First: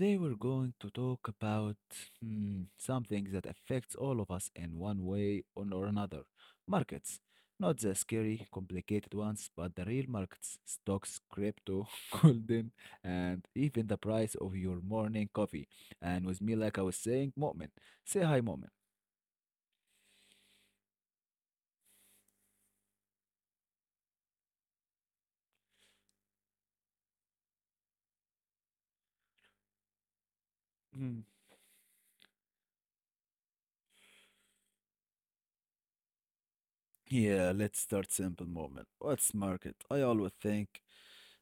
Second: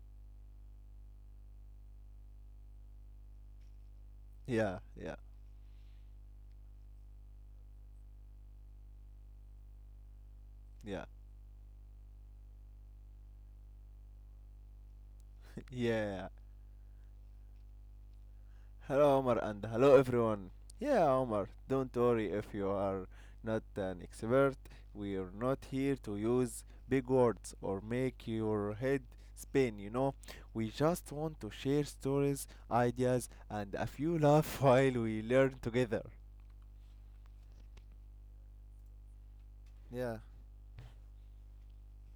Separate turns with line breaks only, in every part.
today we're going to talk about something that affects all of us in
Yeah,
one
yeah,
way or another markets. Not the scary, complicated ones, but the real markets
yeah,
stocks, crypto, golden, and even the price of your morning coffee.
yeah.
And with me, like I was saying, Mo'min. Say hi, Mo'min.
Hello, Omar, and hello, everyone. Yeah, Omar, don't worry if you are not an expert. We are not here to use big words or make your head spin, We just want to share stories, ideas, and a few laugh while we learn together.
Yeah, let's start simple moment. What's
Yeah,
market?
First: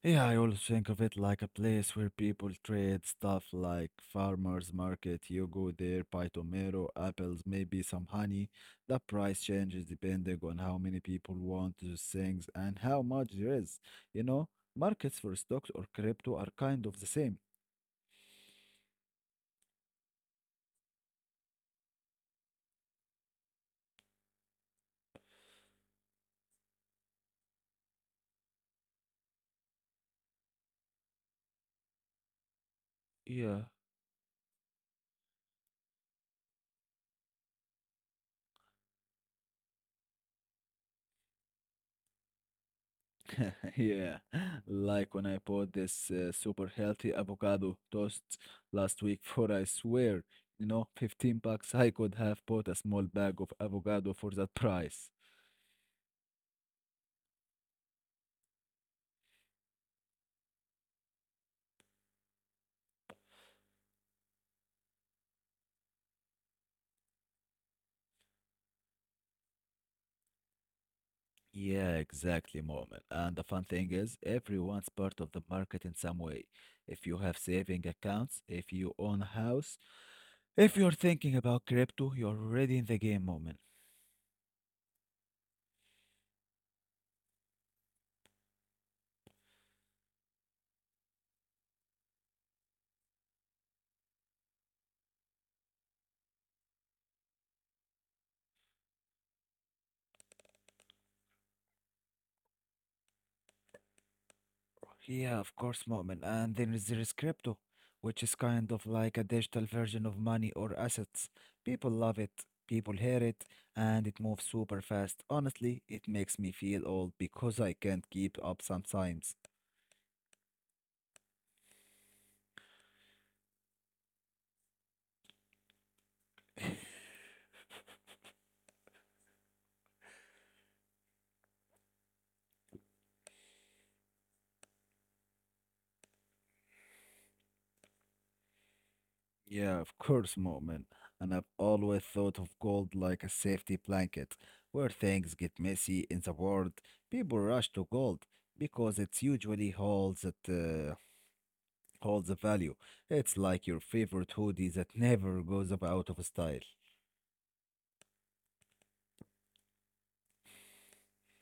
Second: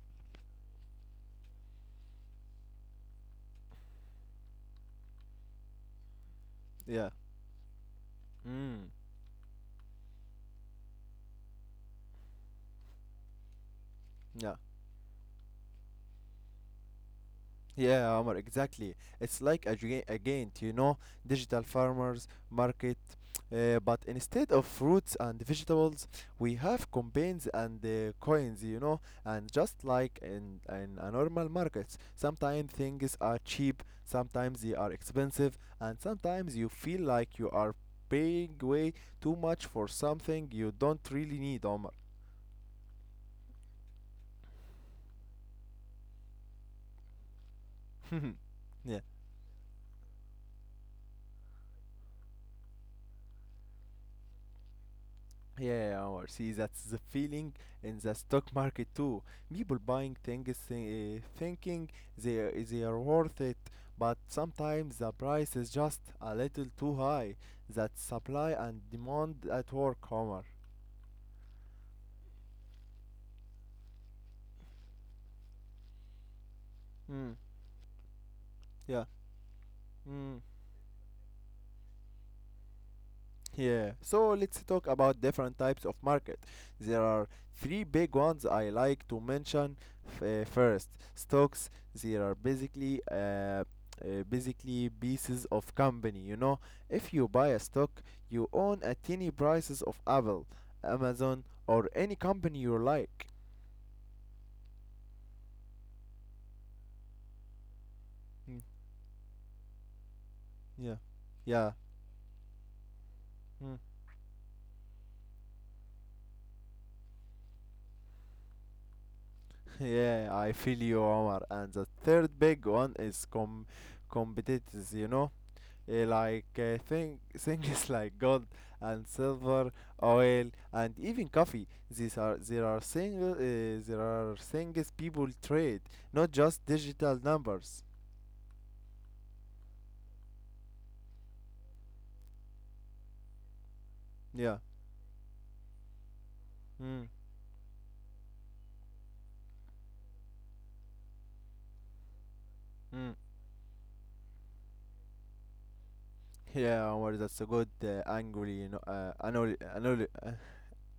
Yeah, I always think of it like a place where people trade stuff like farmers market. You go there, buy tomato, apples,
yeah.
maybe some honey. The
Mm,
price changes depending on how many people want those things and how much there is. You know,
yeah.
markets for stocks or crypto are kind of the same.
Yeah, Omar, exactly. It's like a giant, digital farmers market. But instead of fruits and vegetables, we have campaigns and coins, you know. And just like in a normal market, sometimes things are
Yeah.
cheap, sometimes they are expensive, and sometimes you feel like you are paying way too much for something you don't really need, Omar.
Yeah, like when I bought this super healthy avocado toast last week
yeah.
for, I swear, you know, $15. I could have bought a small bag of avocado for that price.
Yeah, or see, that's the feeling in the stock market too. People buying things thinking they are worth it, but sometimes the price is just a little too high. That supply and demand at work, Homer.
Yeah, exactly, Moment. And the fun thing is, everyone's part of the market in some way. If you have
Mm,
saving accounts, if you own a
yeah.
house,
Mm.
if you're thinking about crypto, you're already in the game, Moment.
Yeah, so let's talk about different types of market. There are three big ones I like to mention. First, stocks. They are basically pieces of company. You know, if you buy a stock, you own a tiny prices of Apple, Amazon, or any company you like.
Yeah, of course, Mu'min. And then is there is crypto, which is kind of
Mm,
like a digital version of money or
yeah,
assets. People
yeah.
love it, people hear it, and
Mm.
it moves super fast. Honestly, it makes me feel old because I can't keep up sometimes.
Yeah, I feel you, Omar. And the third big one is competitors, you know. Things like gold and silver, oil, and even coffee. These are there are single there are things people trade, not just digital numbers.
Yeah, of course, Mu'min. And I've always thought of gold like a safety blanket.
Yeah.
Where things get messy in the world,
Mm.
people rush to gold because it, usually holds holds a value. It's
Mm.
like your favorite hoodie that never goes up out of style.
Yeah, Omar, that's a good angle, you know,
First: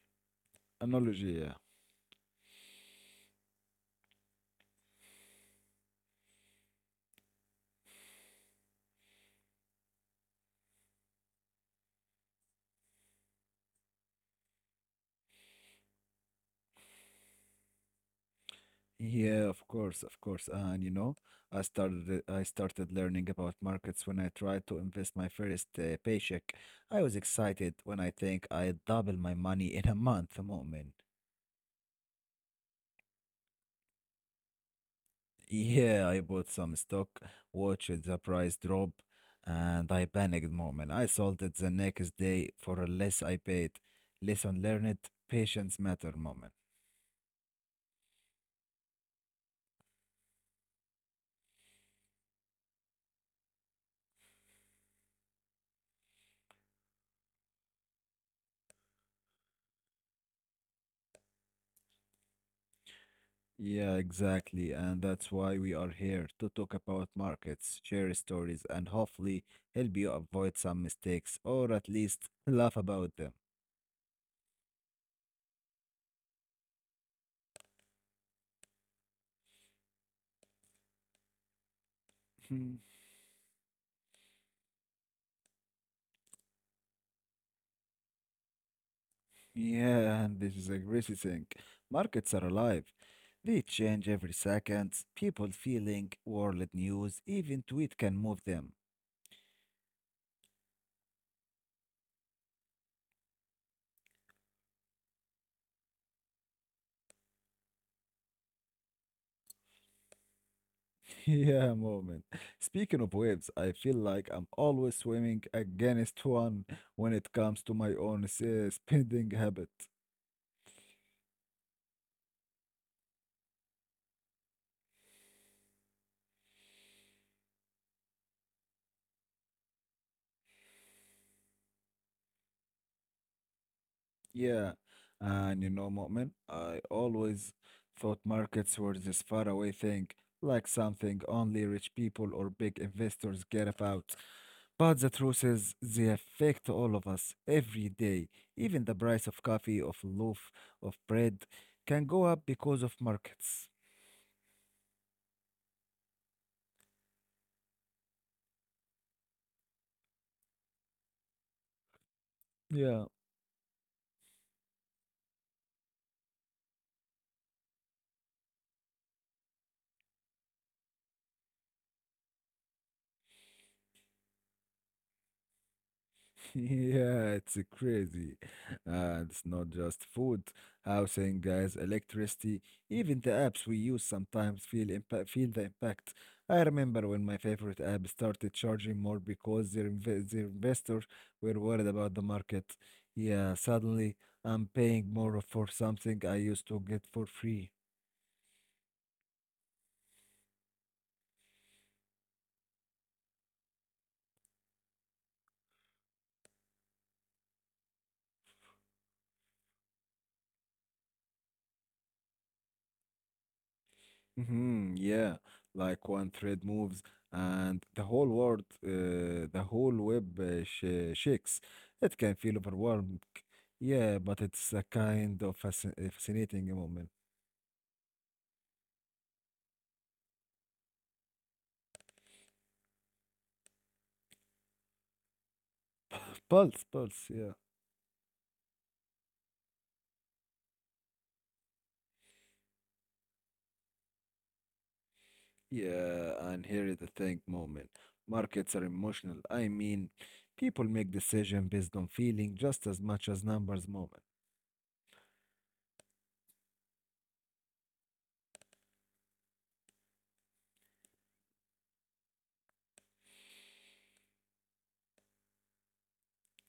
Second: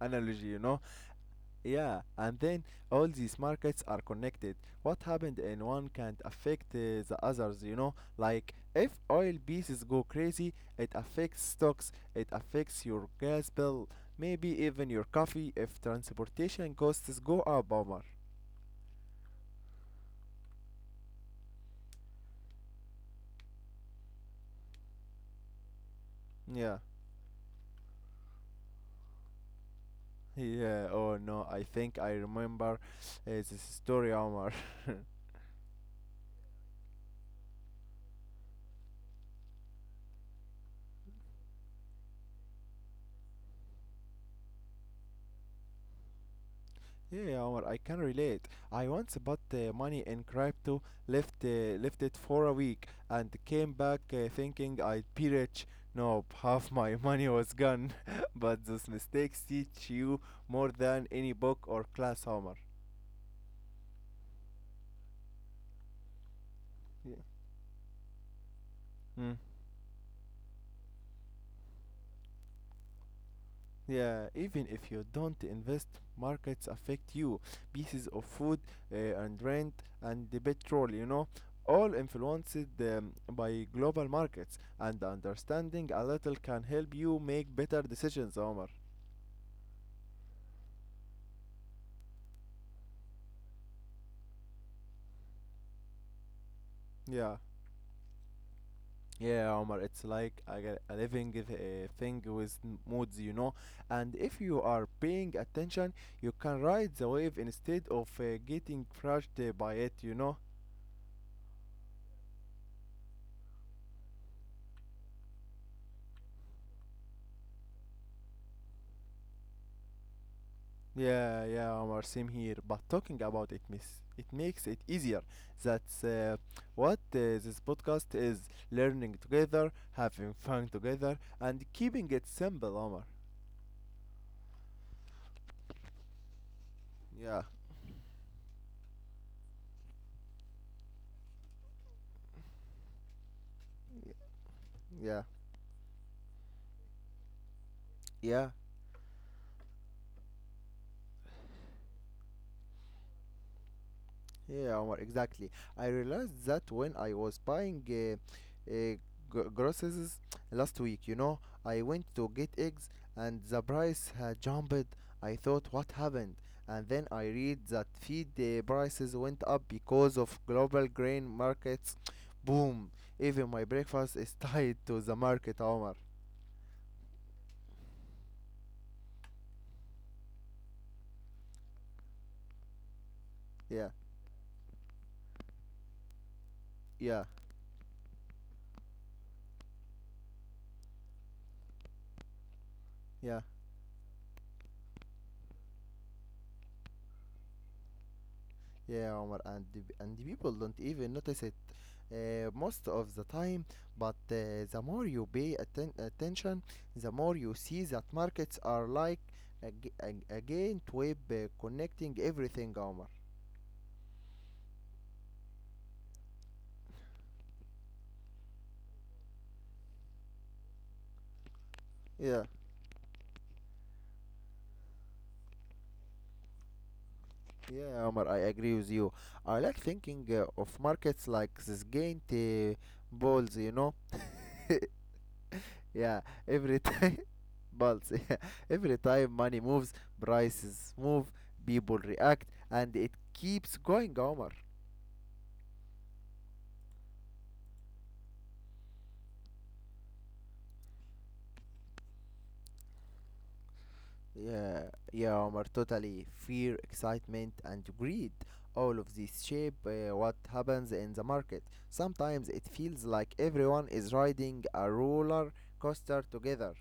analogy, you know.
Analogy, yeah.
Yeah, and then all these markets are connected. What happened in one can't affect the others, you know? Like, if oil pieces go crazy, it affects stocks, it affects your gas bill, maybe even your coffee if transportation costs go up, Omar.
Yeah, of course, of course. And you know, I started learning about markets when I tried to invest my first paycheck. I was
Yeah,
excited when I think I double my money in a month, a moment.
yeah, oh no, I think I remember this story, Omar.
Yeah, I bought some stock, watched the price drop, and I panicked, moment. I sold it the next day for less I paid. Lesson learned, patience matter, moment.
Yeah, Omar, I can relate. I once bought money in crypto, left it for a week, and came back thinking I'd be rich. Nope, half my money was gone. But those mistakes teach you more than any book or class, Omar.
Yeah, exactly. And that's why we are here to talk
Yeah.
about markets, share stories, and
Hmm.
hopefully help you avoid some mistakes or at least laugh about them.
Yeah, even if you don't invest, markets affect you. Pieces of food and rent and the petrol, you know, all influenced
Hmm,
by global markets. And understanding a little can help you make better decisions, Omar.
yeah, and this is a crazy thing. Markets are alive. They change every second. People feeling, world news,
Yeah.
even tweet can move them.
Yeah, Omar, it's like a living thing with moods, you know. And if you are paying attention, you can ride the wave instead of getting crushed by it, you know.
Yeah, moment. Speaking of waves, I feel like I'm always swimming against one when it comes to my own spending habit.
Yeah, Omar, same here. But talking about it, miss, it makes it easier. That's what this podcast is: learning together, having fun together, and keeping it simple, Omar.
Yeah, and you know, Mu'min, I
Yeah,
always thought markets were this faraway thing, like something only rich people or big investors get about. But the
yeah,
truth is, they affect all of us every day.
yeah.
Even the price of coffee, of loaf, of bread can go up because of markets.
Yeah, Omar, exactly. I realized that when I was buying groceries last week, you know, I went to get eggs and the price had jumped. I thought, what happened? And then I read that feed prices went up because of global grain markets. Boom! Even my breakfast is tied to the market, Omar.
Yeah, it's crazy. And it's not just food, housing, gas, electricity, even the apps
Yeah,
we use sometimes feel the impact. I remember
yeah,
when my favorite app started charging more because their investors were worried about the market.
yeah.
Yeah, suddenly I'm paying more for something I used to get for free.
Yeah, Omar, and the people don't even notice it most of the time. But the more you pay attention, the more you see that markets are like a giant web connecting everything, Omar.
Yeah, like one thread moves and the whole web shakes. It
Yeah,
can feel overwhelming. Yeah, but it's a kind of fascinating moment.
yeah, Omar, I agree with you. I like thinking of markets like this giant balls, you know. Yeah, every
Pulse,
time
pulse, yeah.
pulse. Yeah. Every time money moves, prices move, people react, and it keeps going, Omar.
Yeah, and here is the thing moment. Markets are emotional. I mean, people make decisions based on feeling just as much as numbers moment.
Yeah, yeah, Omar. Totally fear, excitement, and greed. All of these shape what happens in the market. Sometimes it feels like everyone is riding a roller coaster together.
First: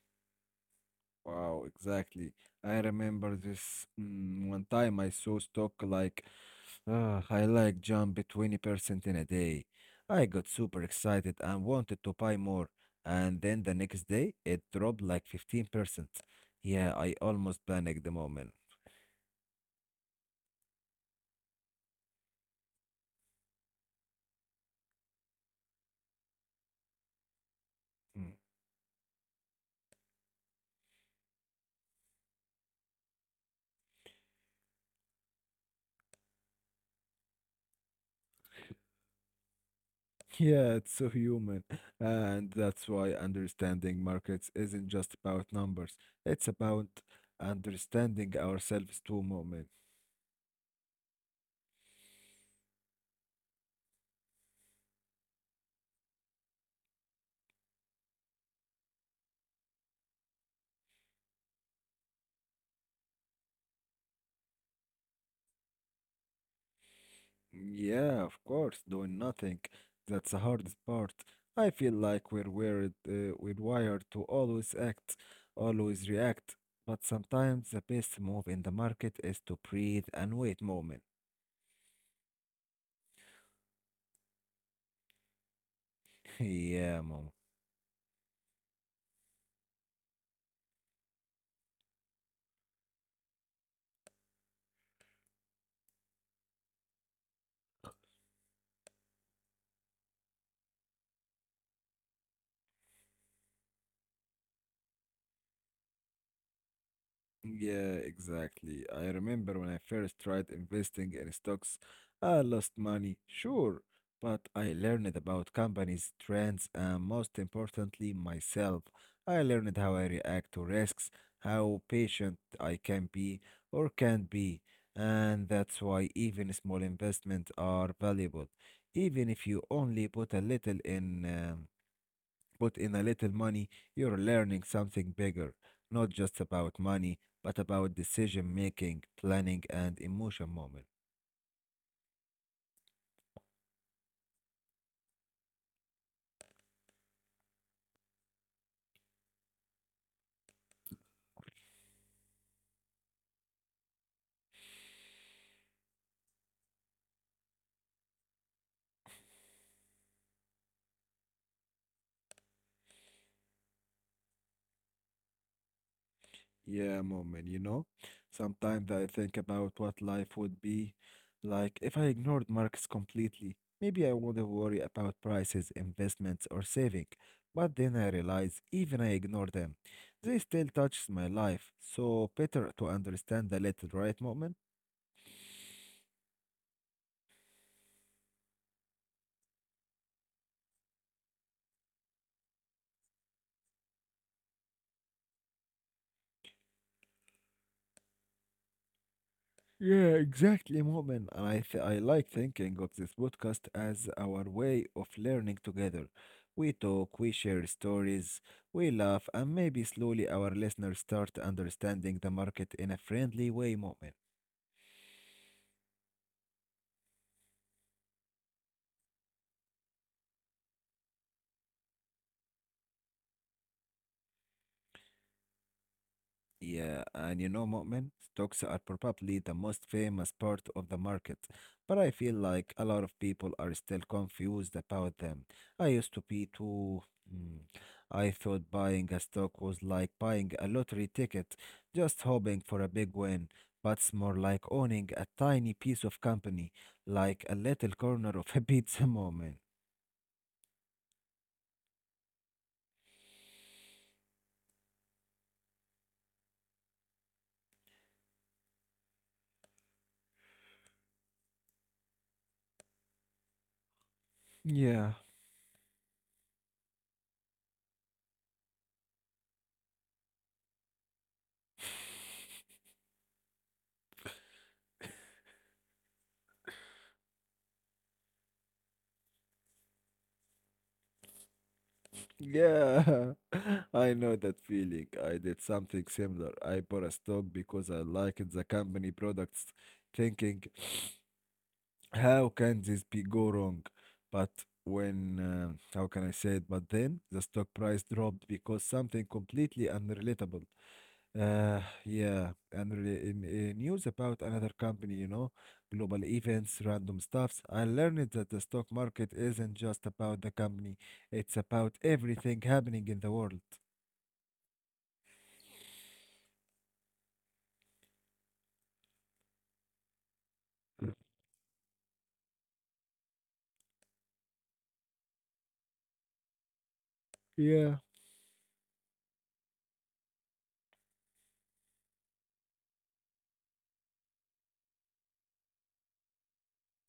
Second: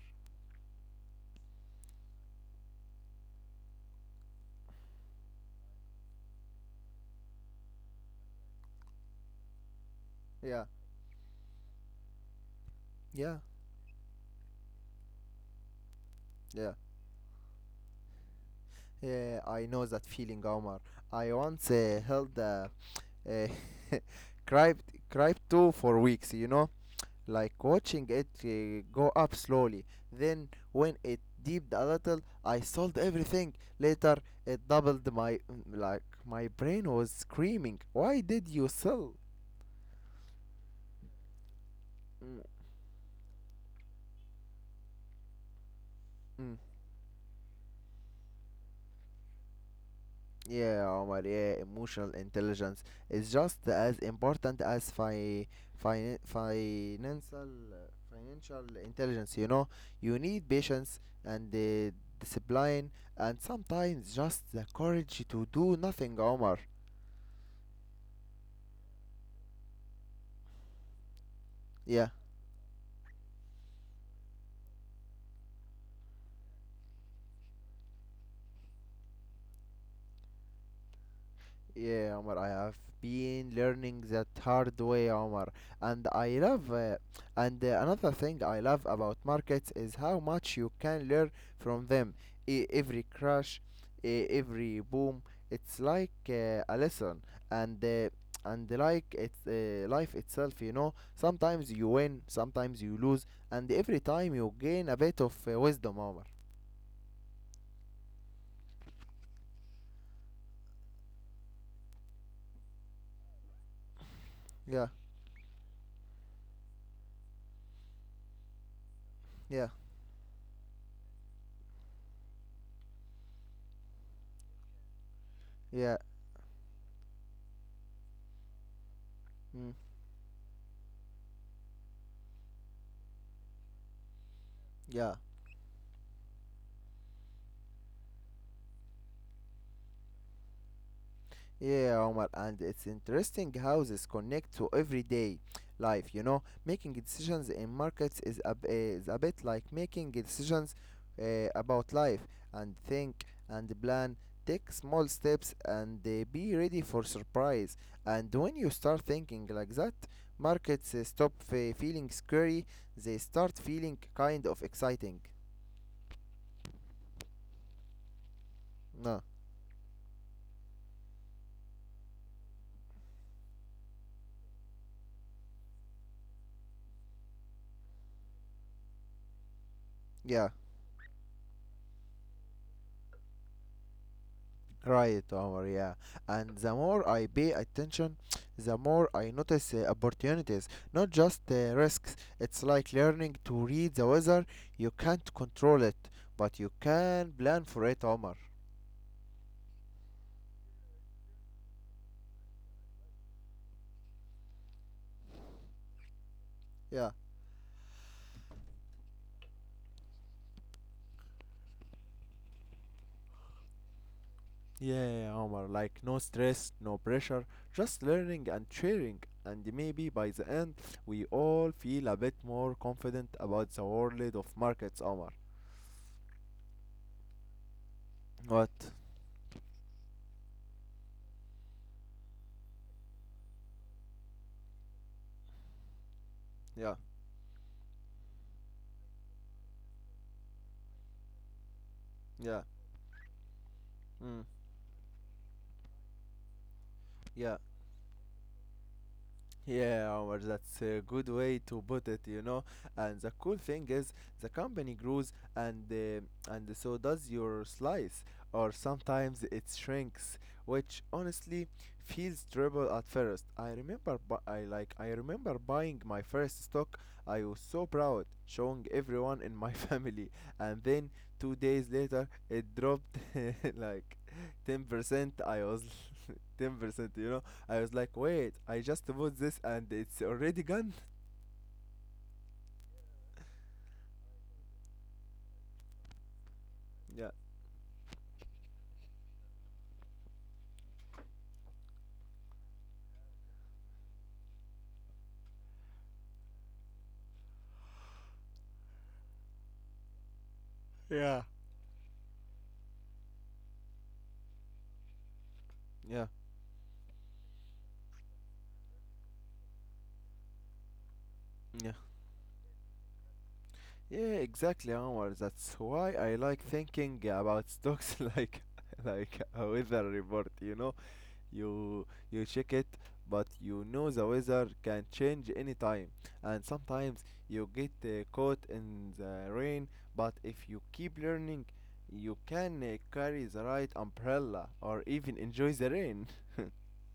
Wow, exactly. I remember this one time I saw stock like Ah, I like jumped 20% in a day. I got
Yeah,
super excited and wanted to buy more.
yeah,
And then the next day, it dropped like 15%.
yeah.
Yeah, I almost panicked the moment.
Yeah, I know that feeling, Omar. I once held a uh, crypt crypt 2 for weeks, you know, like watching it
Mm.
go up slowly, then when it dipped a little, I sold everything. Later it doubled my, like my brain was screaming, why did you sell?
Yeah, it's so human.
Mm,
And that's why understanding markets isn't just about numbers, it's
mm.
about understanding ourselves too, moment.
Yeah, Omar, yeah, emotional intelligence is just as important as fi fin financial financial intelligence, you know. You need patience and discipline and sometimes just the courage to do nothing, Omar.
Yeah, of course, doing nothing. That's the hardest part. I feel
Yeah.
like we're wired, We're wired to always act, always react. But sometimes the best move in the market is to breathe and wait moment.
Yeah, Omar, I have been learning that hard way, Omar. And I love, uh,
Yeah, moment.
and another thing I love about markets is how much you can learn from them. Every crash, every boom, it's like a lesson. And uh, and it's life itself, you know. Sometimes you win, sometimes you lose, and every time you gain a bit of wisdom, Omar.
Yeah, exactly. I remember when I first tried investing in stocks, I lost money, sure, but I
Yeah,
learned about companies, trends, and most importantly, myself. I
yeah,
learned how I react to risks, how patient I can be or can't be, and that's
yeah,
why even small investments are valuable. Even if you
mm,
only put in a little money, you're learning something
yeah.
bigger, not just about money, but about decision making, planning, and emotion moment.
Yeah, Omar, and it's interesting how this connect to everyday life, you know. Making decisions in markets is a bit like making decisions about life and think and plan, take small steps and be ready for surprise. And when you start thinking like that, markets stop feeling scary, they start feeling kind of exciting.
Yeah, moment, you know? Sometimes I
No,
think about what life would be like if I ignored markets completely. Maybe I wouldn't worry about prices, investments, or saving. But then I realize even I ignore them. They
yeah.
still touches my life. So better to understand a little, right, moment?
Right, Omar, yeah. And the more I pay attention, the more I notice opportunities, not just risks. It's like learning to read the weather. You can't control it, but you can plan for it, Omar.
Yeah, exactly, Mu'min. I like thinking of this podcast as our way of learning together. We
Yeah.
talk, we share stories, we laugh, and maybe slowly our listeners start understanding the market in a friendly way, Mu'min.
Yeah, Omar, like no stress, no pressure, just learning and sharing. And maybe by the end, we all feel a bit more confident about the world of markets, Omar.
Yeah, and you know, Mu'min, stocks
What?
are probably the most famous part of the market, but I feel like a lot of people are still confused about them. I used to be
Yeah,
too. Hmm, I thought buying a stock was like buying a lottery ticket, just
yeah,
hoping for a big win, but it's more
mm,
like owning a tiny piece of company, like
yeah.
a little corner of a pizza, Mu'min.
Yeah, Omar, that's a good way to put it, you know. And the cool thing is, the company grows, and so does your slice, or sometimes it shrinks, which honestly feels terrible at first. I
Yeah,
remember buying my first stock. I was so proud, showing everyone in my family, and then 2 days later, it dropped like 10%. I was 10%, you know, I was like, wait, I just bought this and it's already gone.
yeah, I know that feeling. I did something similar. I bought a
Yeah,
stock because I liked the company products, thinking, how can this be go wrong? But when, how can I say it? But then the stock price dropped because something completely unrelatable.
Yeah.
Uh, yeah, in news about another company, you know,
yeah,
global events, random stuffs. I learned that the stock market isn't just about the company, it's
yeah.
about everything happening in the world.
Yeah, exactly, Omar. That's why I like thinking about stocks like a weather report, you know? You check it, but you know the weather can change anytime. And sometimes you get
Yeah,
caught in the rain, but if you keep learning, you can carry the right umbrella or even enjoy the rain.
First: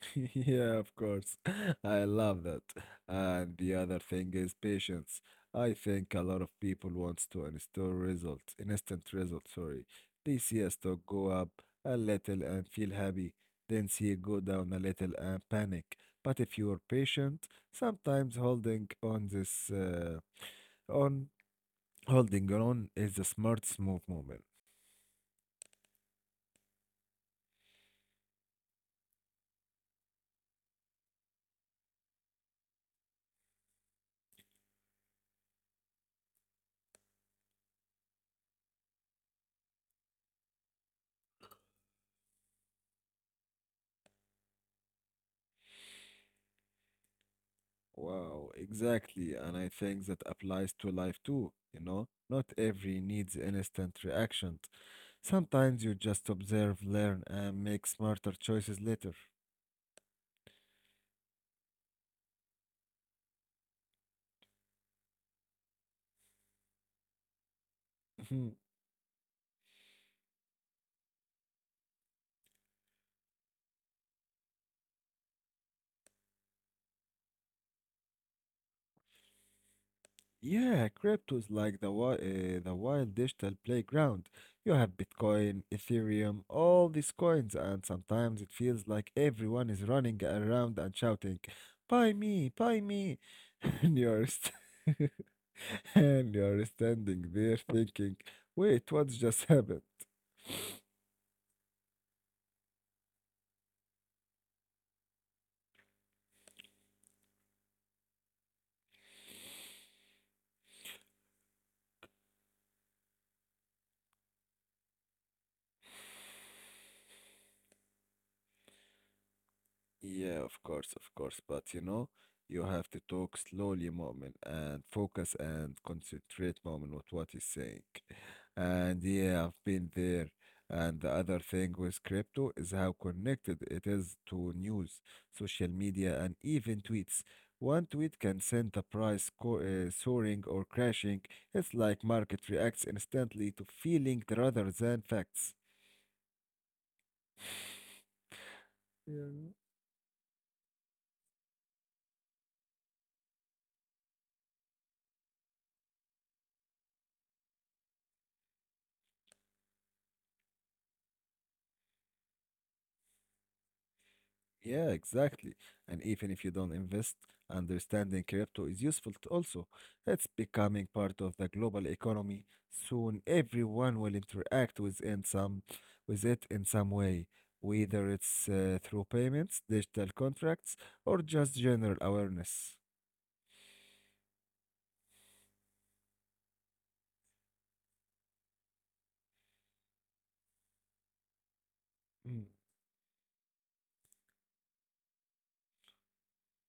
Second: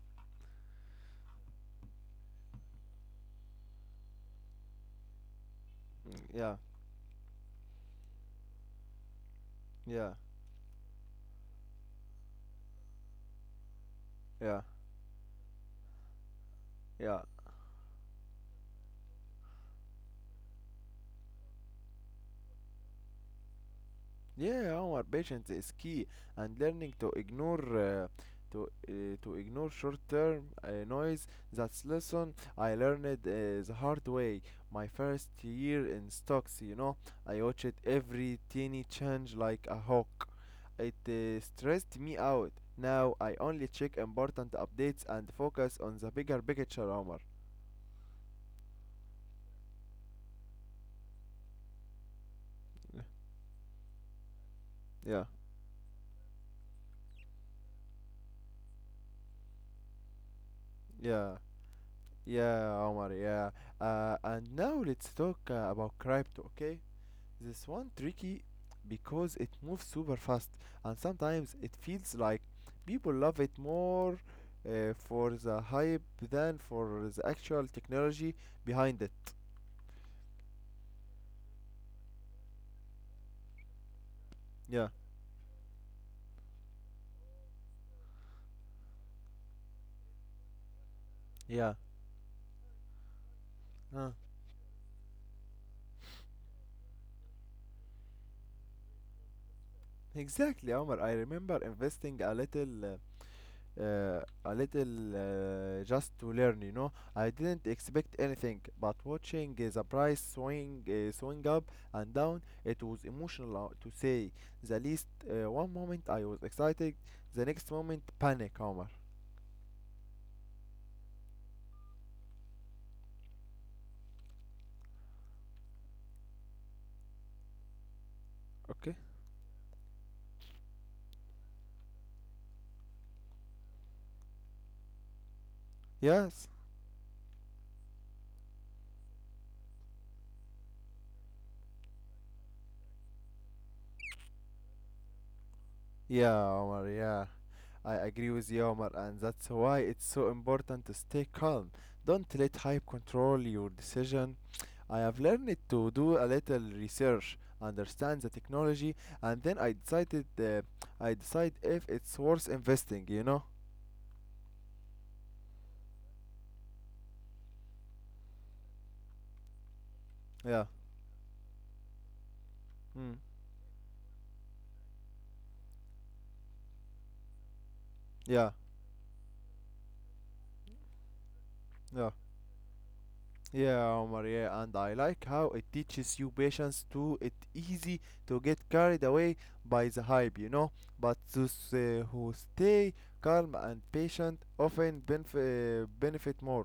yeah, of course. I love that. And the other thing is patience. I think a lot of
Yeah,
people wants to install results, instant results, sorry.
yeah,
They see a stock go up a little and feel happy, then see it go
yeah.
down a little and panic. But if you are
Yeah,
patient, sometimes on holding on is a smooth move.
yeah, our patience is key, and learning to ignore to ignore short-term noise. That's lesson I learned the hard way. My first year in stocks, you know, I watched every teeny change like a hawk. It stressed me out. Now I only check important updates and focus on the bigger picture, Omar.
Wow, exactly. And I think that applies to life too, you know? Not every needs instant reaction.
Yeah,
Sometimes you just observe, learn, and make smarter choices later.
yeah. Yeah, Omar, yeah. And now let's talk about crypto, okay? This one tricky
Mhm.
because it moves super fast and sometimes it feels like people love it more for the hype than for the actual technology behind it.
Yeah, crypto is like the the wild digital playground. You
Yeah.
have Bitcoin, Ethereum, all these coins, and sometimes it feels like everyone is running around and shouting,
Yeah.
"Buy me, buy me!" and
Uh,
you're And you are standing there thinking, wait, what just happened?
exactly, Omar. I remember investing uh, a little, just to learn, you know, I didn't expect anything, but watching the price swing up and down, it was emotional to say the least. One moment I was excited, the next moment panic, Omar.
Yeah, of course, of course. But you know, you have to talk slowly, moment, and focus and concentrate, moment, with what he's saying.
Okay.
And yeah, I've been there. And the other thing with crypto is how connected it is to news, social media, and
yes
even tweets. One tweet can send the price soaring or crashing. It's like market reacts instantly to feeling rather than facts.
yeah, Omar yeah I agree with you, Omar, and
Yeah,
that's why it's so important to stay calm. Don't let hype control your decision. I have learned to do a little research, understand the technology, and then I decide if it's worth investing, you know?
yeah, exactly. And even if you don't invest, understanding crypto is useful also. It's
Yeah.
becoming part of the global economy.
Mm.
Soon, everyone will interact with in some with it in some way, whether it's
Yeah.
through payments, digital contracts, or just general
Yeah.
awareness.
Yeah, Omar, yeah, and I like how it teaches you patience too. It's easy to get carried away by the hype, you know. But those who
Hmm.
stay calm and patient often benefit more.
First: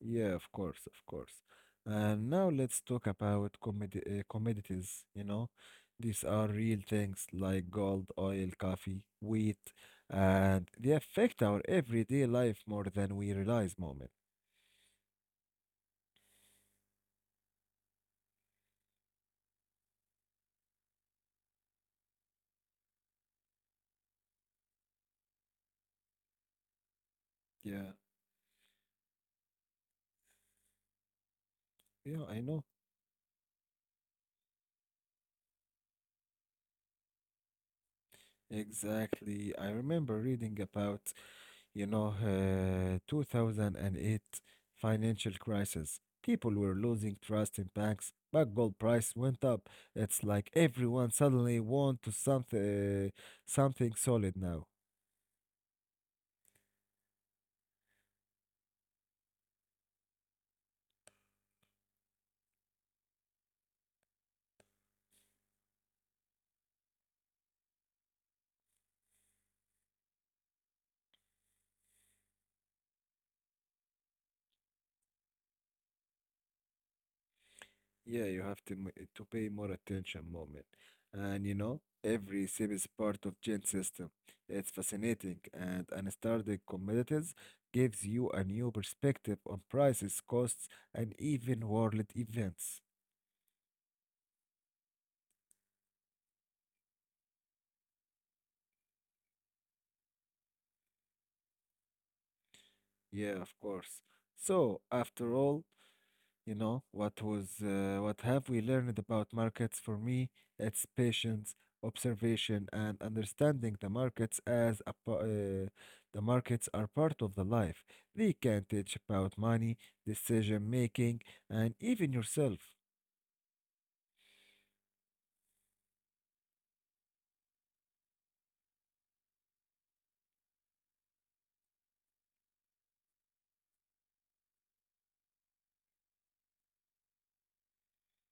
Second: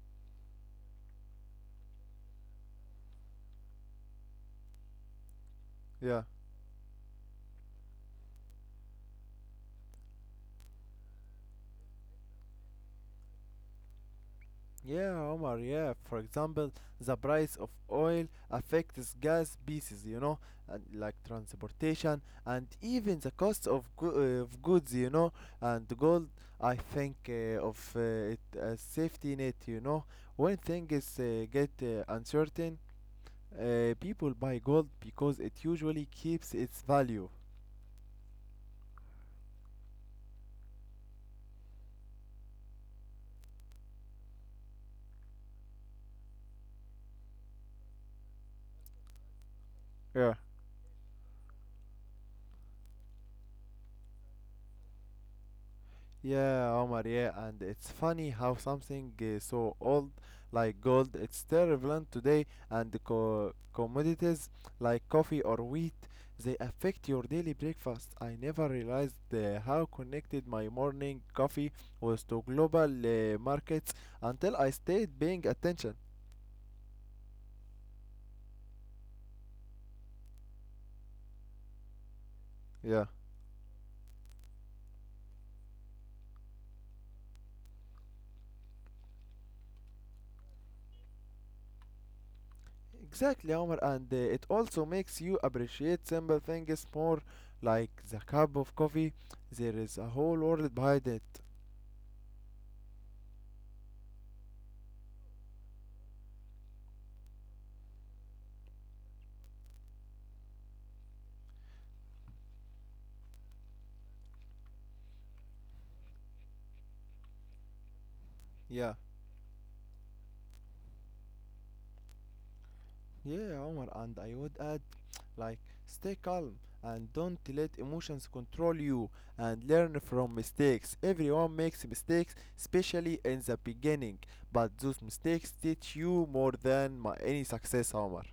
Yeah, of course, of course. And now let's talk about commodities, you know. These
Yeah.
are real things like gold, oil, coffee, wheat, and they affect our everyday life more than we realize, moment.
Yeah, Omar, yeah. For example, the price of oil affects gas pieces, you know, and like transportation and even the cost of, of goods, you know, and gold. I think uh,
Yeah,
of uh, it as safety net, you know. When things get
yeah, I know.
uncertain, people buy gold because it usually keeps its value.
Exactly. I remember reading about You know, 2008 financial crisis. People were losing trust in banks, but gold price went up. It's
Yeah.
like everyone suddenly something solid now.
Yeah, Omar, yeah, and it's funny how something so old like gold, it's still relevant today. And the commodities like coffee or wheat, they affect your daily breakfast. I never realized how connected my morning coffee was to global markets until I stayed paying attention.
Yeah, you have to to pay more attention, moment, and you know every SIB is
Yeah.
part of Gen system. It's fascinating, and unstarted commodities gives you a new perspective on prices, costs, and even world events.
Exactly, Omar, and it also makes you appreciate simple things more, like the cup of coffee. There is a whole world behind it.
Yeah, of course. So, after all, you know, what have we learned about markets? For me, it's patience, observation, and understanding the markets as a, pa- the markets are part of the life. They can
Yeah.
teach about money, decision making, and even yourself.
Yeah, Omar, and I would add, like, stay calm and don't let emotions control you and learn from mistakes. Everyone makes mistakes, especially in the beginning, but those mistakes teach you more than my, any success, Omar.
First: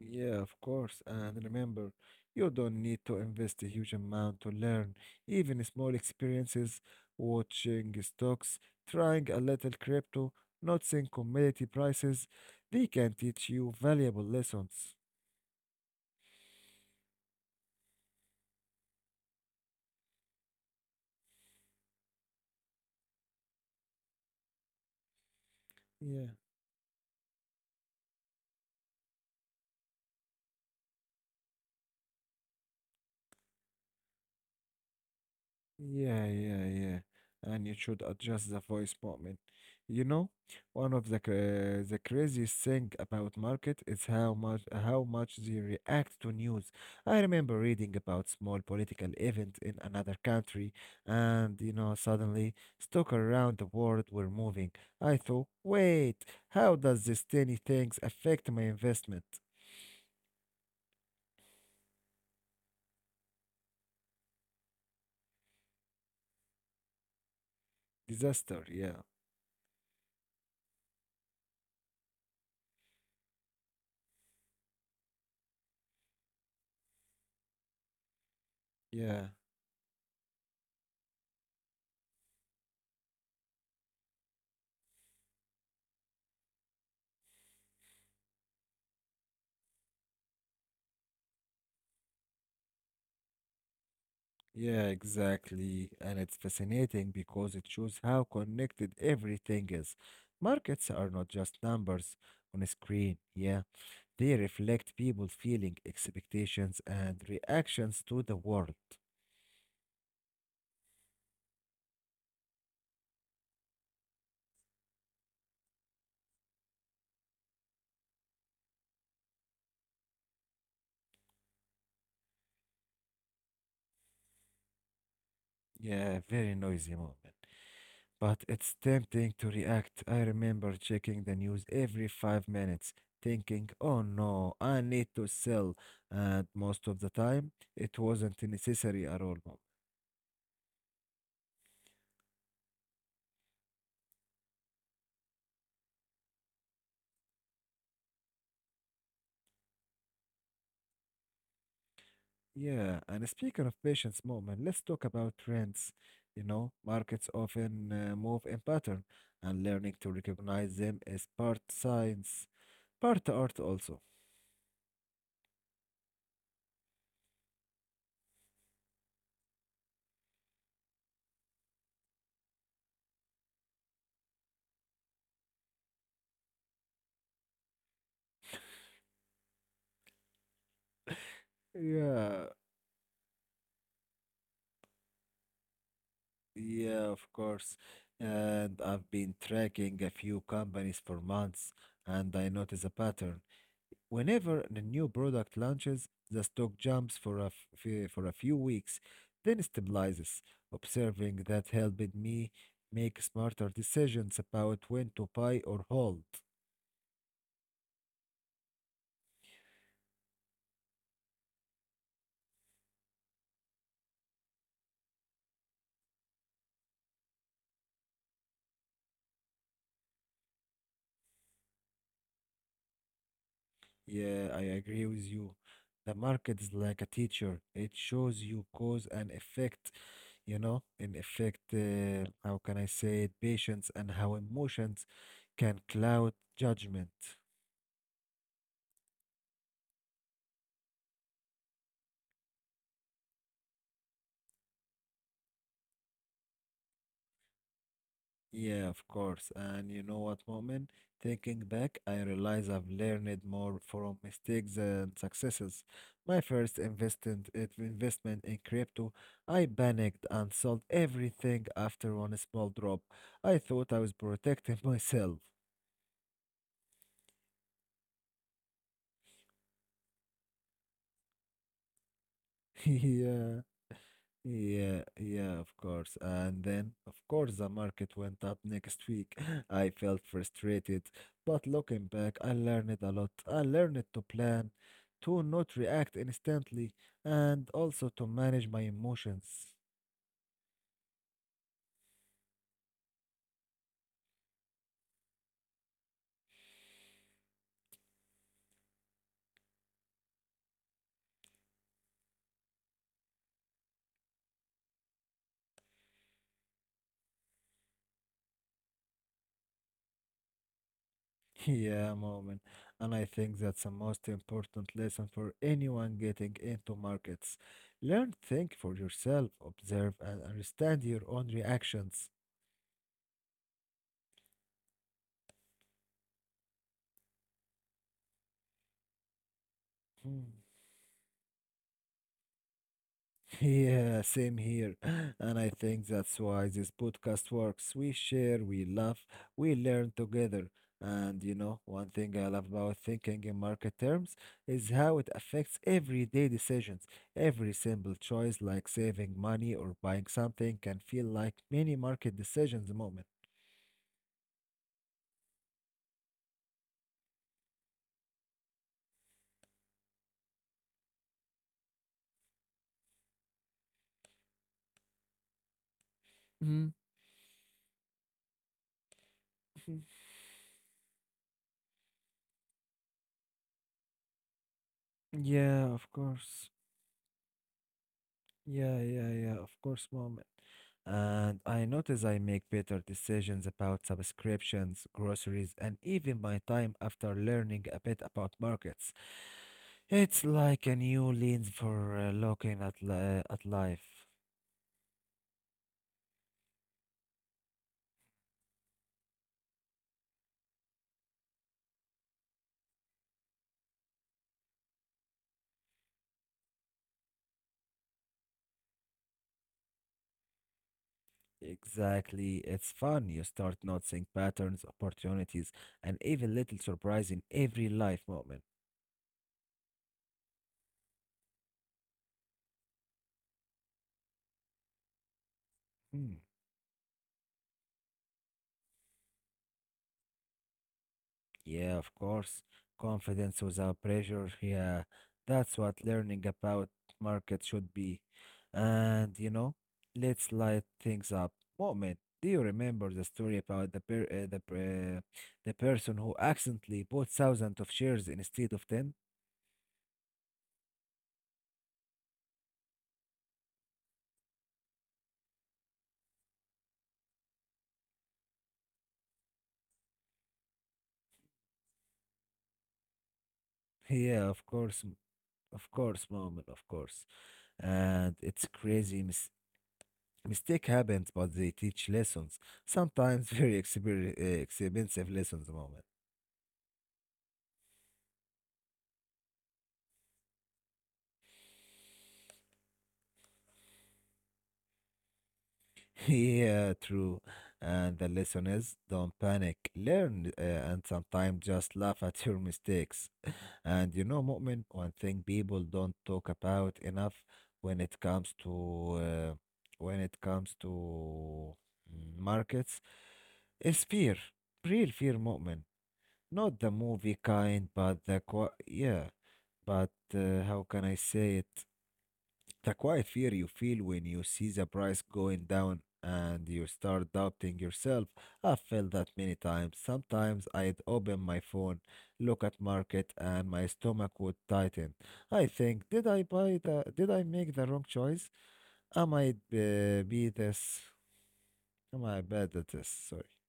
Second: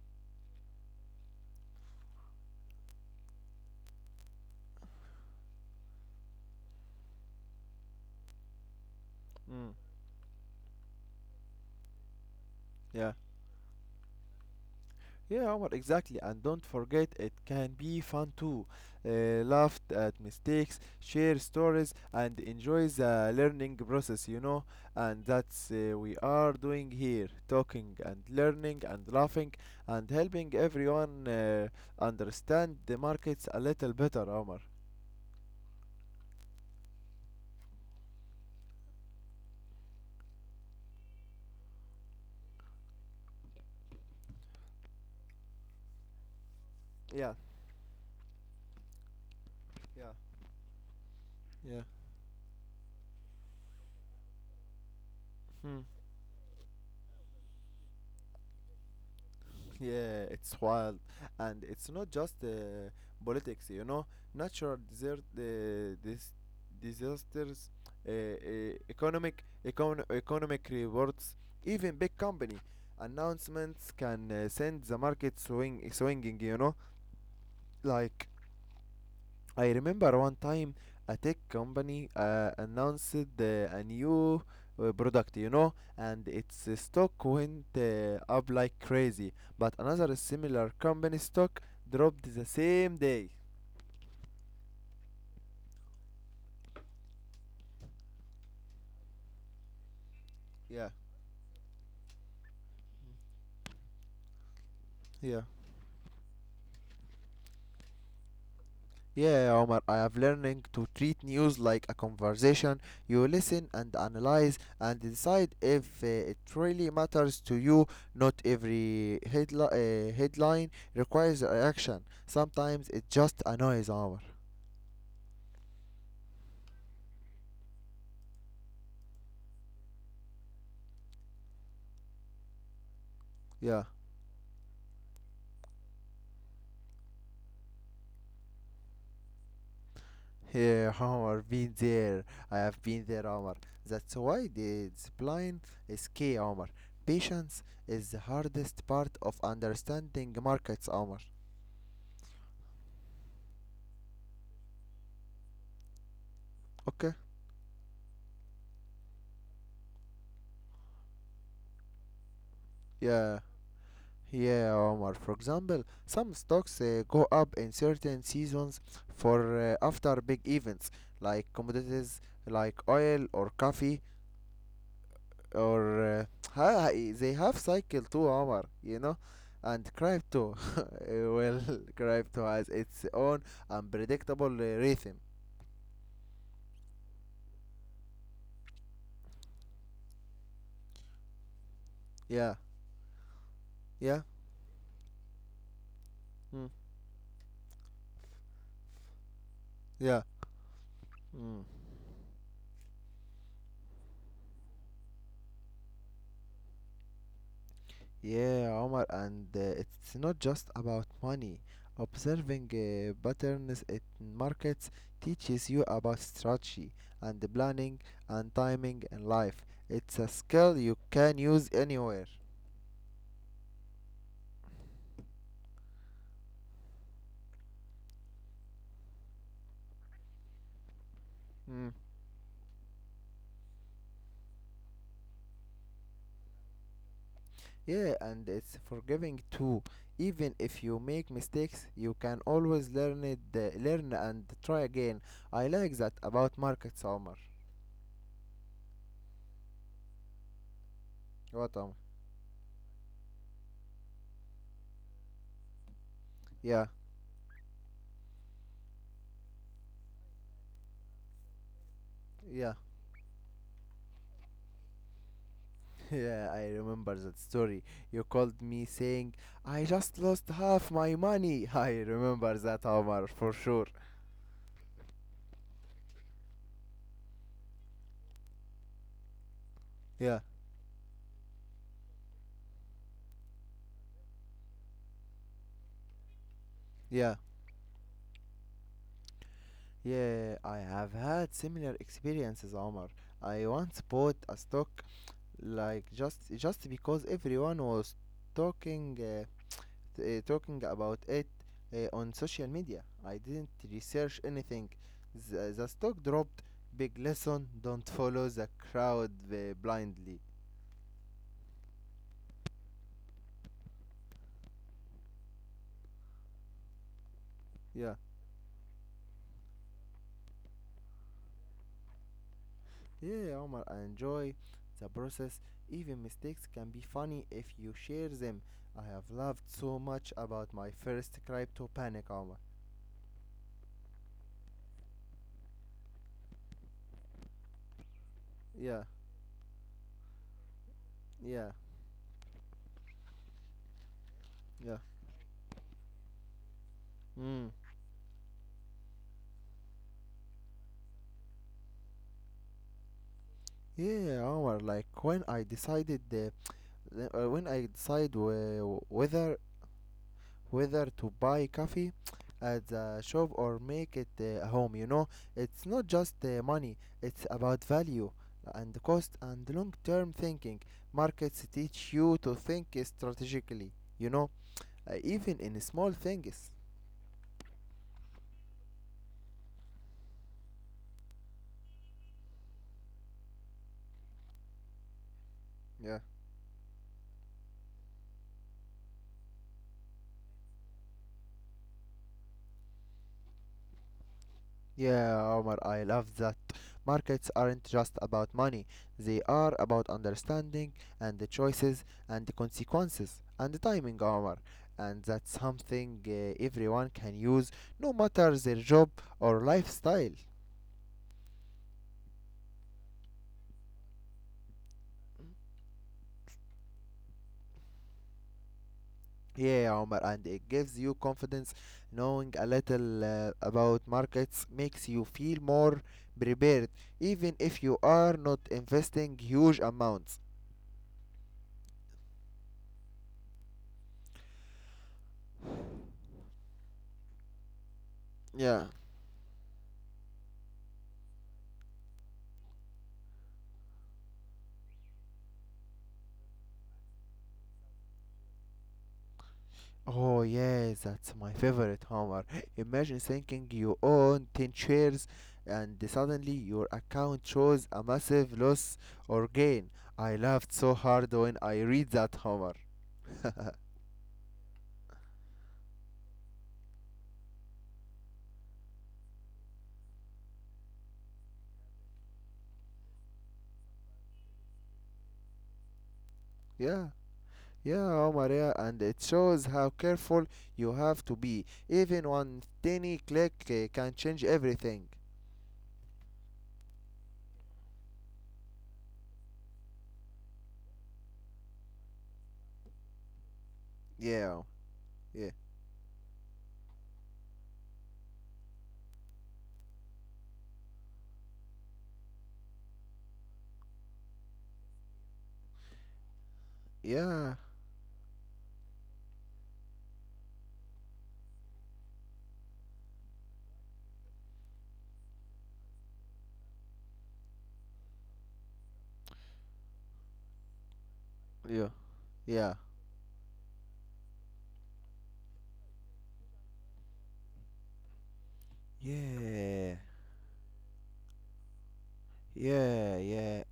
Yeah, of course. And remember, you don't need to invest a huge amount to learn. Even small experiences, watching stocks, trying a
Mm,
little crypto, noticing commodity prices, they
yeah.
can teach you valuable lessons.
Yeah, Omar, exactly. And don't forget, it can be fun too. Laugh at mistakes, share stories, and enjoy the learning process. And that's we
Yeah.
are doing here, talking and learning and laughing and helping everyone understand the markets a little better, Omar.
Yeah, yeah, yeah. And you should adjust the voice moment. You know, one of the the craziest thing about market is how much they react to news. I
Yeah,
remember reading about small political event in
yeah,
another country, and you
yeah.
know, suddenly stock around the world were moving. I thought,
Hmm.
wait, how does this tiny things affect my investment?
Yeah, it's wild, and it's not just politics. You know, natural desert, disasters,
Disaster. Yeah,
economic rewards, even big company announcements can send the market swinging. You know, like
yeah.
I remember one time a tech company announced a new product, you know, and its stock went up like crazy. But another similar company stock dropped the same day.
Yeah, exactly. And it's fascinating because it shows how connected everything is. Markets
Yeah,
are not just numbers on a screen, yeah. They reflect people
yeah.
feeling expectations and reactions to the world.
Yeah, Omar, I have learning to treat news like a conversation. You listen and analyze and decide if it really matters to you. Not every headline requires a reaction. Sometimes it just annoys Omar.
Yeah, very noisy moment. But it's tempting to react. I remember checking the news every 5 minutes, thinking,
Yeah.
oh no, I need to sell. And most of the time, it wasn't necessary at all.
Yeah, Omar, been there. I have been there, Omar. That's why the discipline is key, Omar. Patience is the hardest part of understanding markets, Omar.
Yeah, and speaking of patience, moment, let's talk about trends. You know,
Okay?
markets often move in pattern, and learning to recognize them is part science, part
Yeah.
art also.
Yeah, Omar. For example, some stocks go up in certain seasons for after big events like commodities like oil or coffee or they have cycle too, Omar, you know? And crypto, crypto
Yeah,
has its own unpredictable rhythm.
yeah, of course. And I've been tracking a few companies for months, and I
Yeah,
notice a pattern.
yeah,
Whenever the new product launches, the
mm,
stock jumps for for a few weeks, then
yeah.
stabilizes. Observing
Mm.
that helped me make smarter decisions about when to buy or hold.
Yeah, Omar, and it's not just about money. Observing patterns in markets teaches you about strategy and the planning and timing in life. It's a skill you can use anywhere.
Yeah, I agree with you. The market is like a teacher. It shows you cause and effect, you know, in effect,
Mm.
how can I say it, patience and how emotions can cloud judgment.
Yeah, and it's forgiving too. Even if you make mistakes, you can always learn and try again. I like that about markets, Omar.
Yeah, of course. And you know what, Moment? Thinking
What, Omar?
back, I realize I've learned more from mistakes and successes. My first
Yeah,
investment in crypto, I panicked and sold everything after one small
yeah.
drop. I thought I was protecting myself.
Yeah, I remember that story. You called me saying, I just lost half my money. I remember that, Omar, for
yeah.
sure.
Yeah, yeah, of course. And then, of course, the market went up next week. I felt
Yeah,
frustrated, but looking back, I learned a lot. I learned to plan, to not react instantly,
yeah,
and also to manage my emotions.
yeah. I have had similar experiences, Omar. I once bought a stock, like just because everyone was talking, uh, talking about it on social media. I didn't research anything. The stock dropped. Big lesson: don't follow the crowd blindly.
Yeah, moment. And I think that's the most important lesson for anyone getting into markets.
Yeah.
Learn, think for yourself, observe, and understand your own reactions.
Yeah, Omar, I enjoy the process. Even mistakes can be funny if you share them. I have loved so much
Hmm.
about my first crypto panic, Omar.
Yeah, same here. And I think that's why this podcast works. We share, we
Yeah,
laugh, we learn together. And you
yeah,
know, one thing I love about thinking in market terms is
yeah.
how it affects everyday decisions.
Mm.
Every simple choice, like saving money or buying something, can feel like mini market decisions moment.
Yeah, Omar, like when I decided when I decide whether to buy coffee at the shop or make it home. You know, it's not just
Mhm.
money, it's about value and cost and long term thinking. Markets teach you to think strategically, you know, even in
Yeah, of
small
course.
things.
Yeah, yeah, yeah, of course, moment. And I notice I make better decisions about subscriptions, groceries, and
Yeah.
even my time after learning a bit about markets. It's like a new lens for looking at li at life.
Yeah, Omar, I love that. Markets aren't just about money, they are about understanding and the choices and the consequences and the timing, Omar. And that's something everyone can use, no matter their job or lifestyle.
Exactly. It's fun. You start noticing patterns, opportunities, and even little surprise in every life moment.
Yeah, Omar, and it gives you confidence. Knowing a little about markets makes you feel more
Hmm.
prepared, even if you are not investing huge amounts.
Yeah, of course. Confidence without pressure. Yeah, that's what learning about market should be.
Yeah.
And you know, let's light things up. Moment, do you remember the story about the person who accidentally bought thousands of shares instead of 10?
Oh yes, that's my favorite humor. Imagine thinking you own 10 shares and suddenly your account shows a massive loss or gain. I laughed so hard when I read that humor.
Yeah, of course, of course, moment, of course. And it's crazy. Mistake happens, but they teach lessons. Sometimes very exper expensive lessons, moment.
yeah, yeah, Homer, yeah, and it shows how careful you have to be. Even one tiny click can change everything.
Yeah, true. And the lesson is don't panic, learn, and sometimes just laugh at your mistakes.
Yeah,
And you know, Mu'min,
yeah,
one thing people don't talk about enough when it comes to uh, when it comes to markets is fear, real fear, Mu'min. Not the
yeah,
movie kind, but the qu yeah. But how can I say it? The quiet fear you feel when you see the price going down and you start doubting yourself. I've felt that many times. Sometimes I'd open my
yeah,
phone, look
yeah,
at market, and my stomach would tighten. I think, did I buy the? Did I make the wrong choice? I might
yeah,
be this. Am I bad at this?
yeah,
Sorry.
yeah.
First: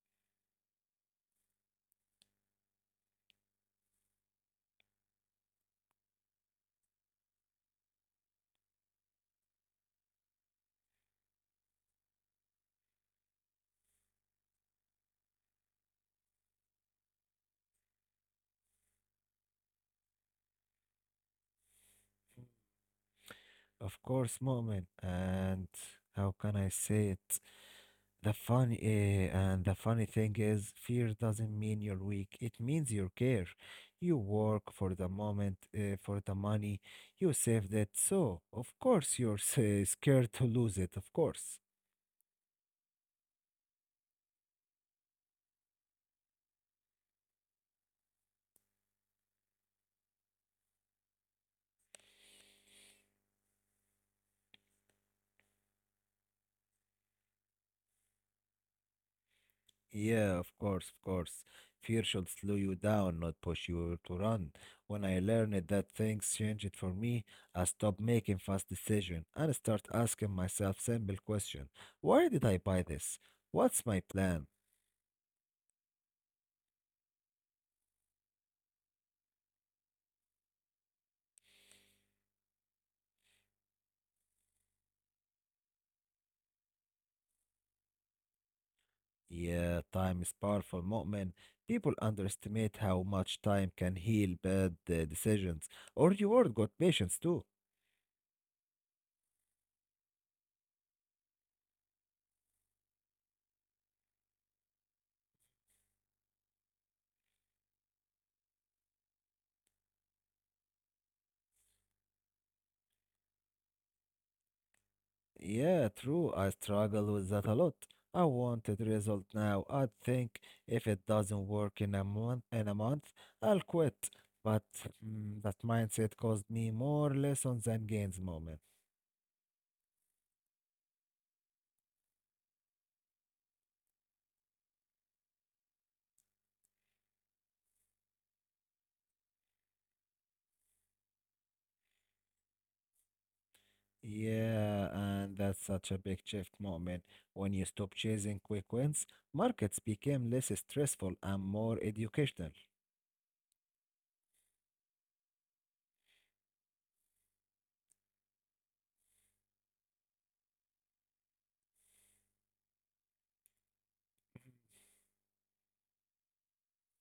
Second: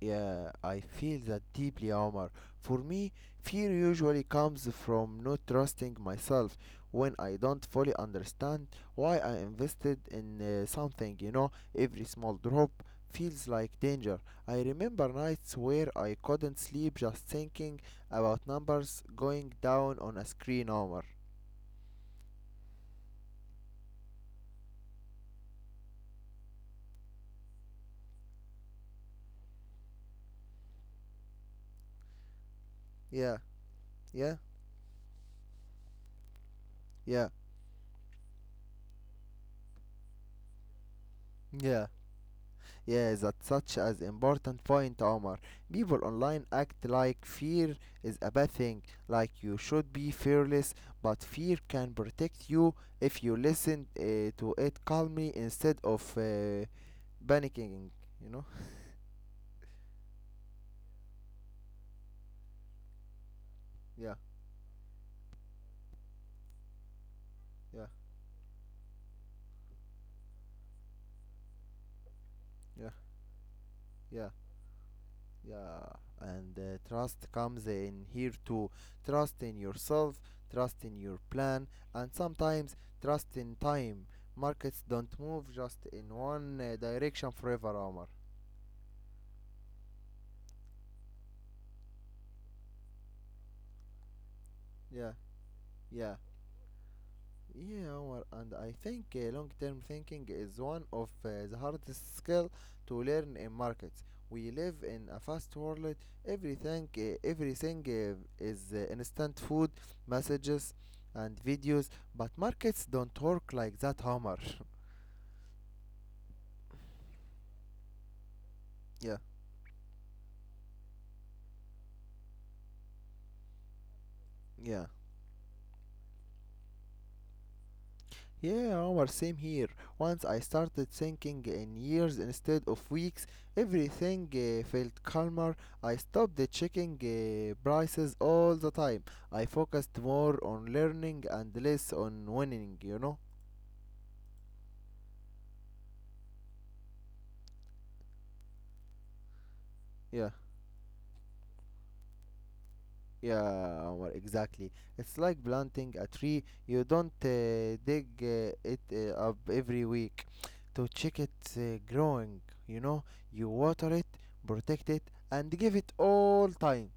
Yeah, I feel that deeply, Omar. For me, fear usually comes from not trusting myself when I don't fully understand why I invested in something, you know, every small drop feels like danger. I remember nights where I couldn't sleep just thinking about numbers going down on a screen, Omar.
Of course, moment. And how can I say it? And the funny thing is, fear doesn't mean you're weak. It means
Yeah,
you care.
yeah,
You work for the for the money.
yeah,
You saved it, so of course you're scared to lose it. Of
yeah.
course,
Yeah, that's such as important point, Omar. People online act like fear is a bad thing, like you should be fearless, but fear can protect you if you listen to it calmly instead of panicking, you know?
yeah, of course, of course. Fear should slow you down, not
Yeah,
push you to run. When I learned that things changed for me,
yeah,
I stopped making fast decisions and start asking myself simple question: Why
yeah,
did I buy this?
yeah.
What's my plan?
Yeah, and trust comes in here too. Trust in yourself, trust in your plan, and sometimes trust in time. Markets don't move just in one direction forever, Omar.
Yeah, time is powerful, Mu'min. People underestimate how much time can heal bad
Yeah,
decisions or
yeah.
reward good patience too.
Yeah, Omar, and I think long-term thinking is one of the hardest skill to learn in markets. We live in a fast world. Everything is instant food, messages, and videos. But markets don't work like that, Omar.
Yeah, true. I struggle with that a lot. I
yeah,
wanted result now. I think if it doesn't work in a month, I'll quit. But
yeah.
that mindset caused me more lessons than gains, Mu'min.
Yeah, Omar, same here. Once I started thinking in years instead of weeks, everything felt calmer. I stopped checking prices all the time. I focused more on learning and less on winning, you know?
Yeah, and that's such a big shift moment. When you stop chasing quick wins, markets became
Yeah,
less stressful and more educational.
yeah, Omar, exactly. It's like planting a tree, you don't dig it up every week to check it growing, you know? You water it, protect it, and give it all time.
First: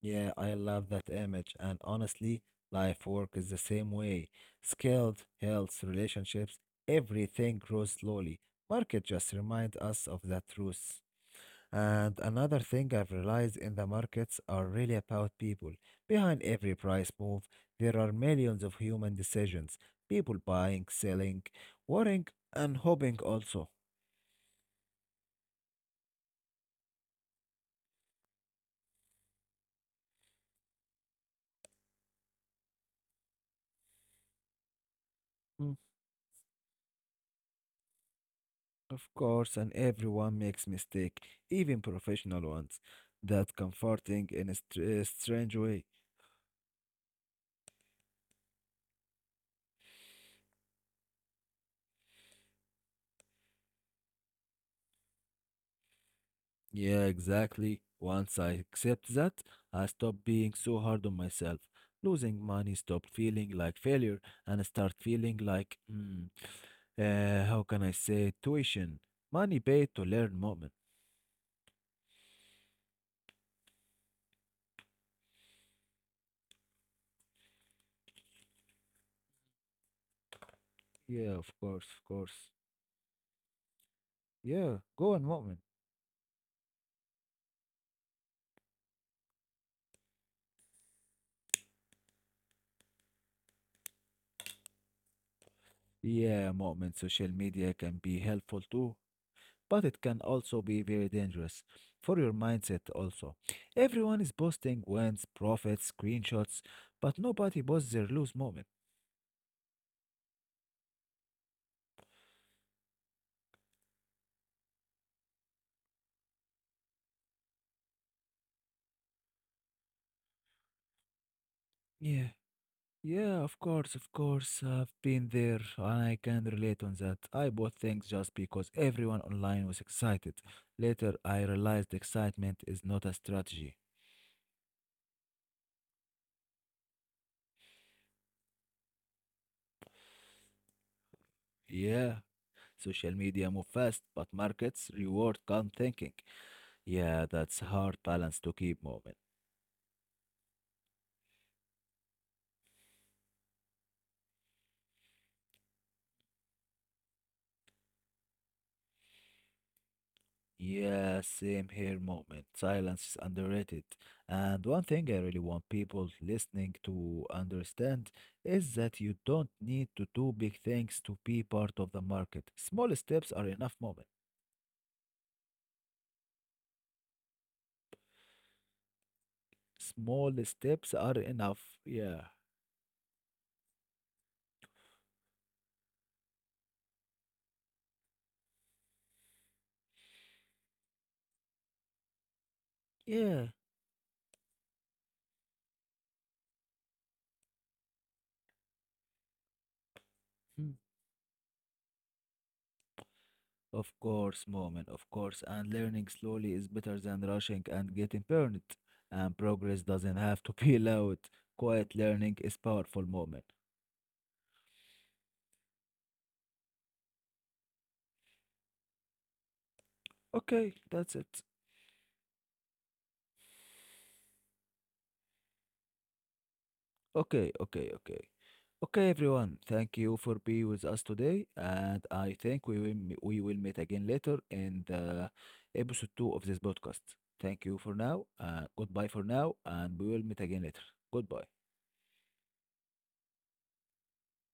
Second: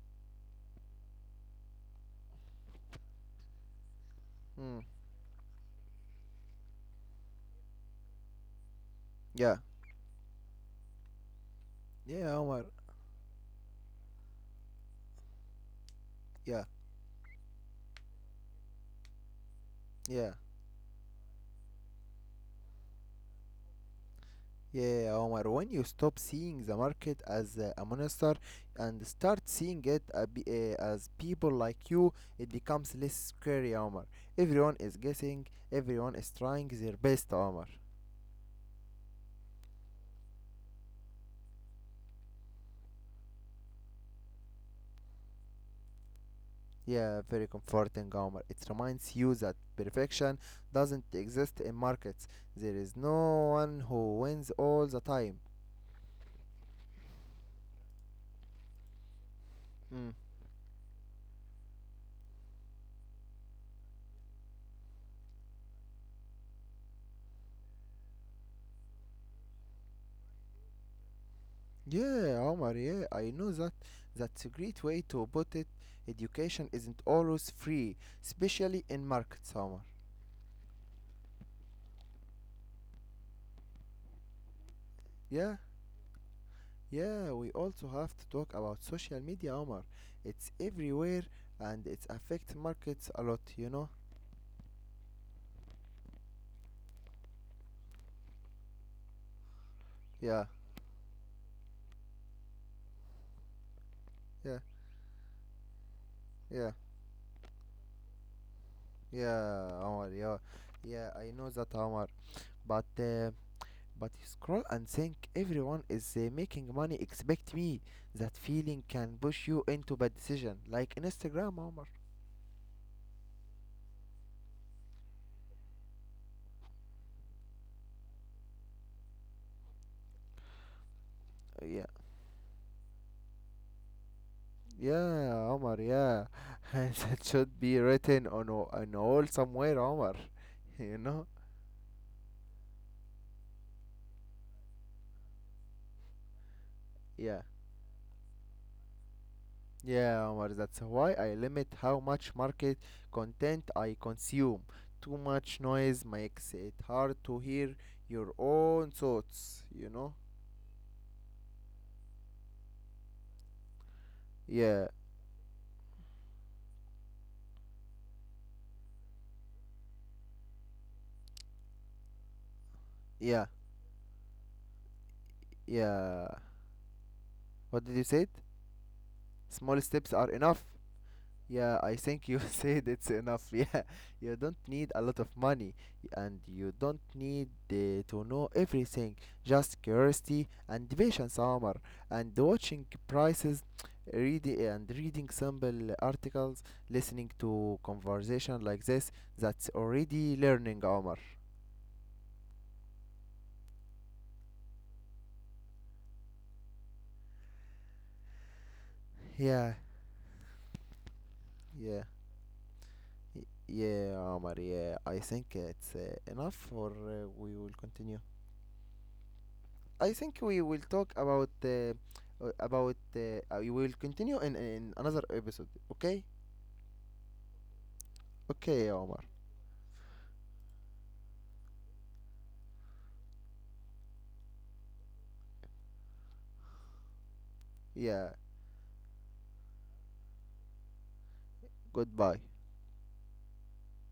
Yeah, I love that image. And honestly, life work is the same way.
Mm.
Skilled, health, relationships, everything grows slowly. Market just
Yeah,
remind us of that truth. And
yeah,
another
Omar.
thing I've realized in the markets are really about people. Behind
Yeah,
every price move, there are millions of human decisions.
yeah,
People buying, selling, worrying, and hoping also.
yeah, Omar. When you stop seeing the market as a monster and start seeing it as people like you, it becomes less scary, Omar. Everyone is guessing,
Mm,
everyone is trying their best, Omar.
of course, and everyone makes mistakes, even professional ones. That comforting in a strange way.
Yeah, very comforting, Omar. It reminds you that perfection doesn't exist in markets. There is no one who wins all the time.
Yeah, exactly. Once I accept that, I
Mm.
stopped being so hard on myself. Losing money stopped feeling like failure and start feeling like, hmm, how can I say, tuition, money paid to learn Mu'min.
Yeah, Omar, yeah, I know that. That's a great way to put it. Education isn't always free, especially in markets, Omar.
Yeah, of course, of course. Yeah, go on
Yeah,
Mu'min.
yeah, we also have to talk about social media, Omar. It's everywhere and it affects markets a lot, you know?
Yeah, Mu'min, social media can be helpful too, but it
Yeah,
can also be very dangerous for your mindset also. Everyone
yeah,
is posting wins, profits,
yeah,
screenshots, but nobody posts their lose moment.
yeah, Omar, yeah. Yeah, I know that, Omar. But, uh, but you scroll and think everyone is making money, expect me. That feeling can push you into bad decision, like Instagram, Omar.
Yeah. Yeah, of course, of course. I've been there and I can relate on that. I bought things just because everyone online was excited. Later, I
Yeah,
realized excitement is not a strategy.
yeah, Omar, yeah. And that should be written on an wall somewhere, Omar, you know?
Yeah, social media move fast, but markets reward calm thinking.
Yeah,
Yeah, that's hard balance to keep moment.
yeah, Omar, that's why I limit how much market content I consume. Too much noise makes it hard to hear your own thoughts, you know?
Yeah, same here moment. Silence is underrated. And
Yeah,
one thing I really want people listening to understand is that you don't need to do big things to be part of the market. Small steps are
yeah,
enough moment.
yeah. What did you say? Small steps are
Small
enough.
steps are
Yeah,
enough.
I
Yeah.
think you said it's enough. Yeah, you don't need a lot of money and you don't need to know everything. Just curiosity and patience, Omar. And watching
Yeah.
prices, reading and reading simple articles, listening to conversation like this, that's already
Hmm.
learning, Omar.
Of course, moment, of course. And learning slowly is better than rushing and getting burned. And
Yeah,
progress doesn't have to be loud. Quiet
yeah.
learning is powerful moment.
Y- Yeah, Omar, yeah. I think it's enough or we will continue. I think we
Okay,
will talk
that's it.
about we will continue in another episode. Okay?
Okay, okay, okay.
Okay,
Okay,
Omar.
everyone, thank you for being with us today. And I think we will meet again later in the episode two of this podcast. Thank you for now.
Yeah.
Goodbye for now. And we will meet again later. Goodbye.
Goodbye.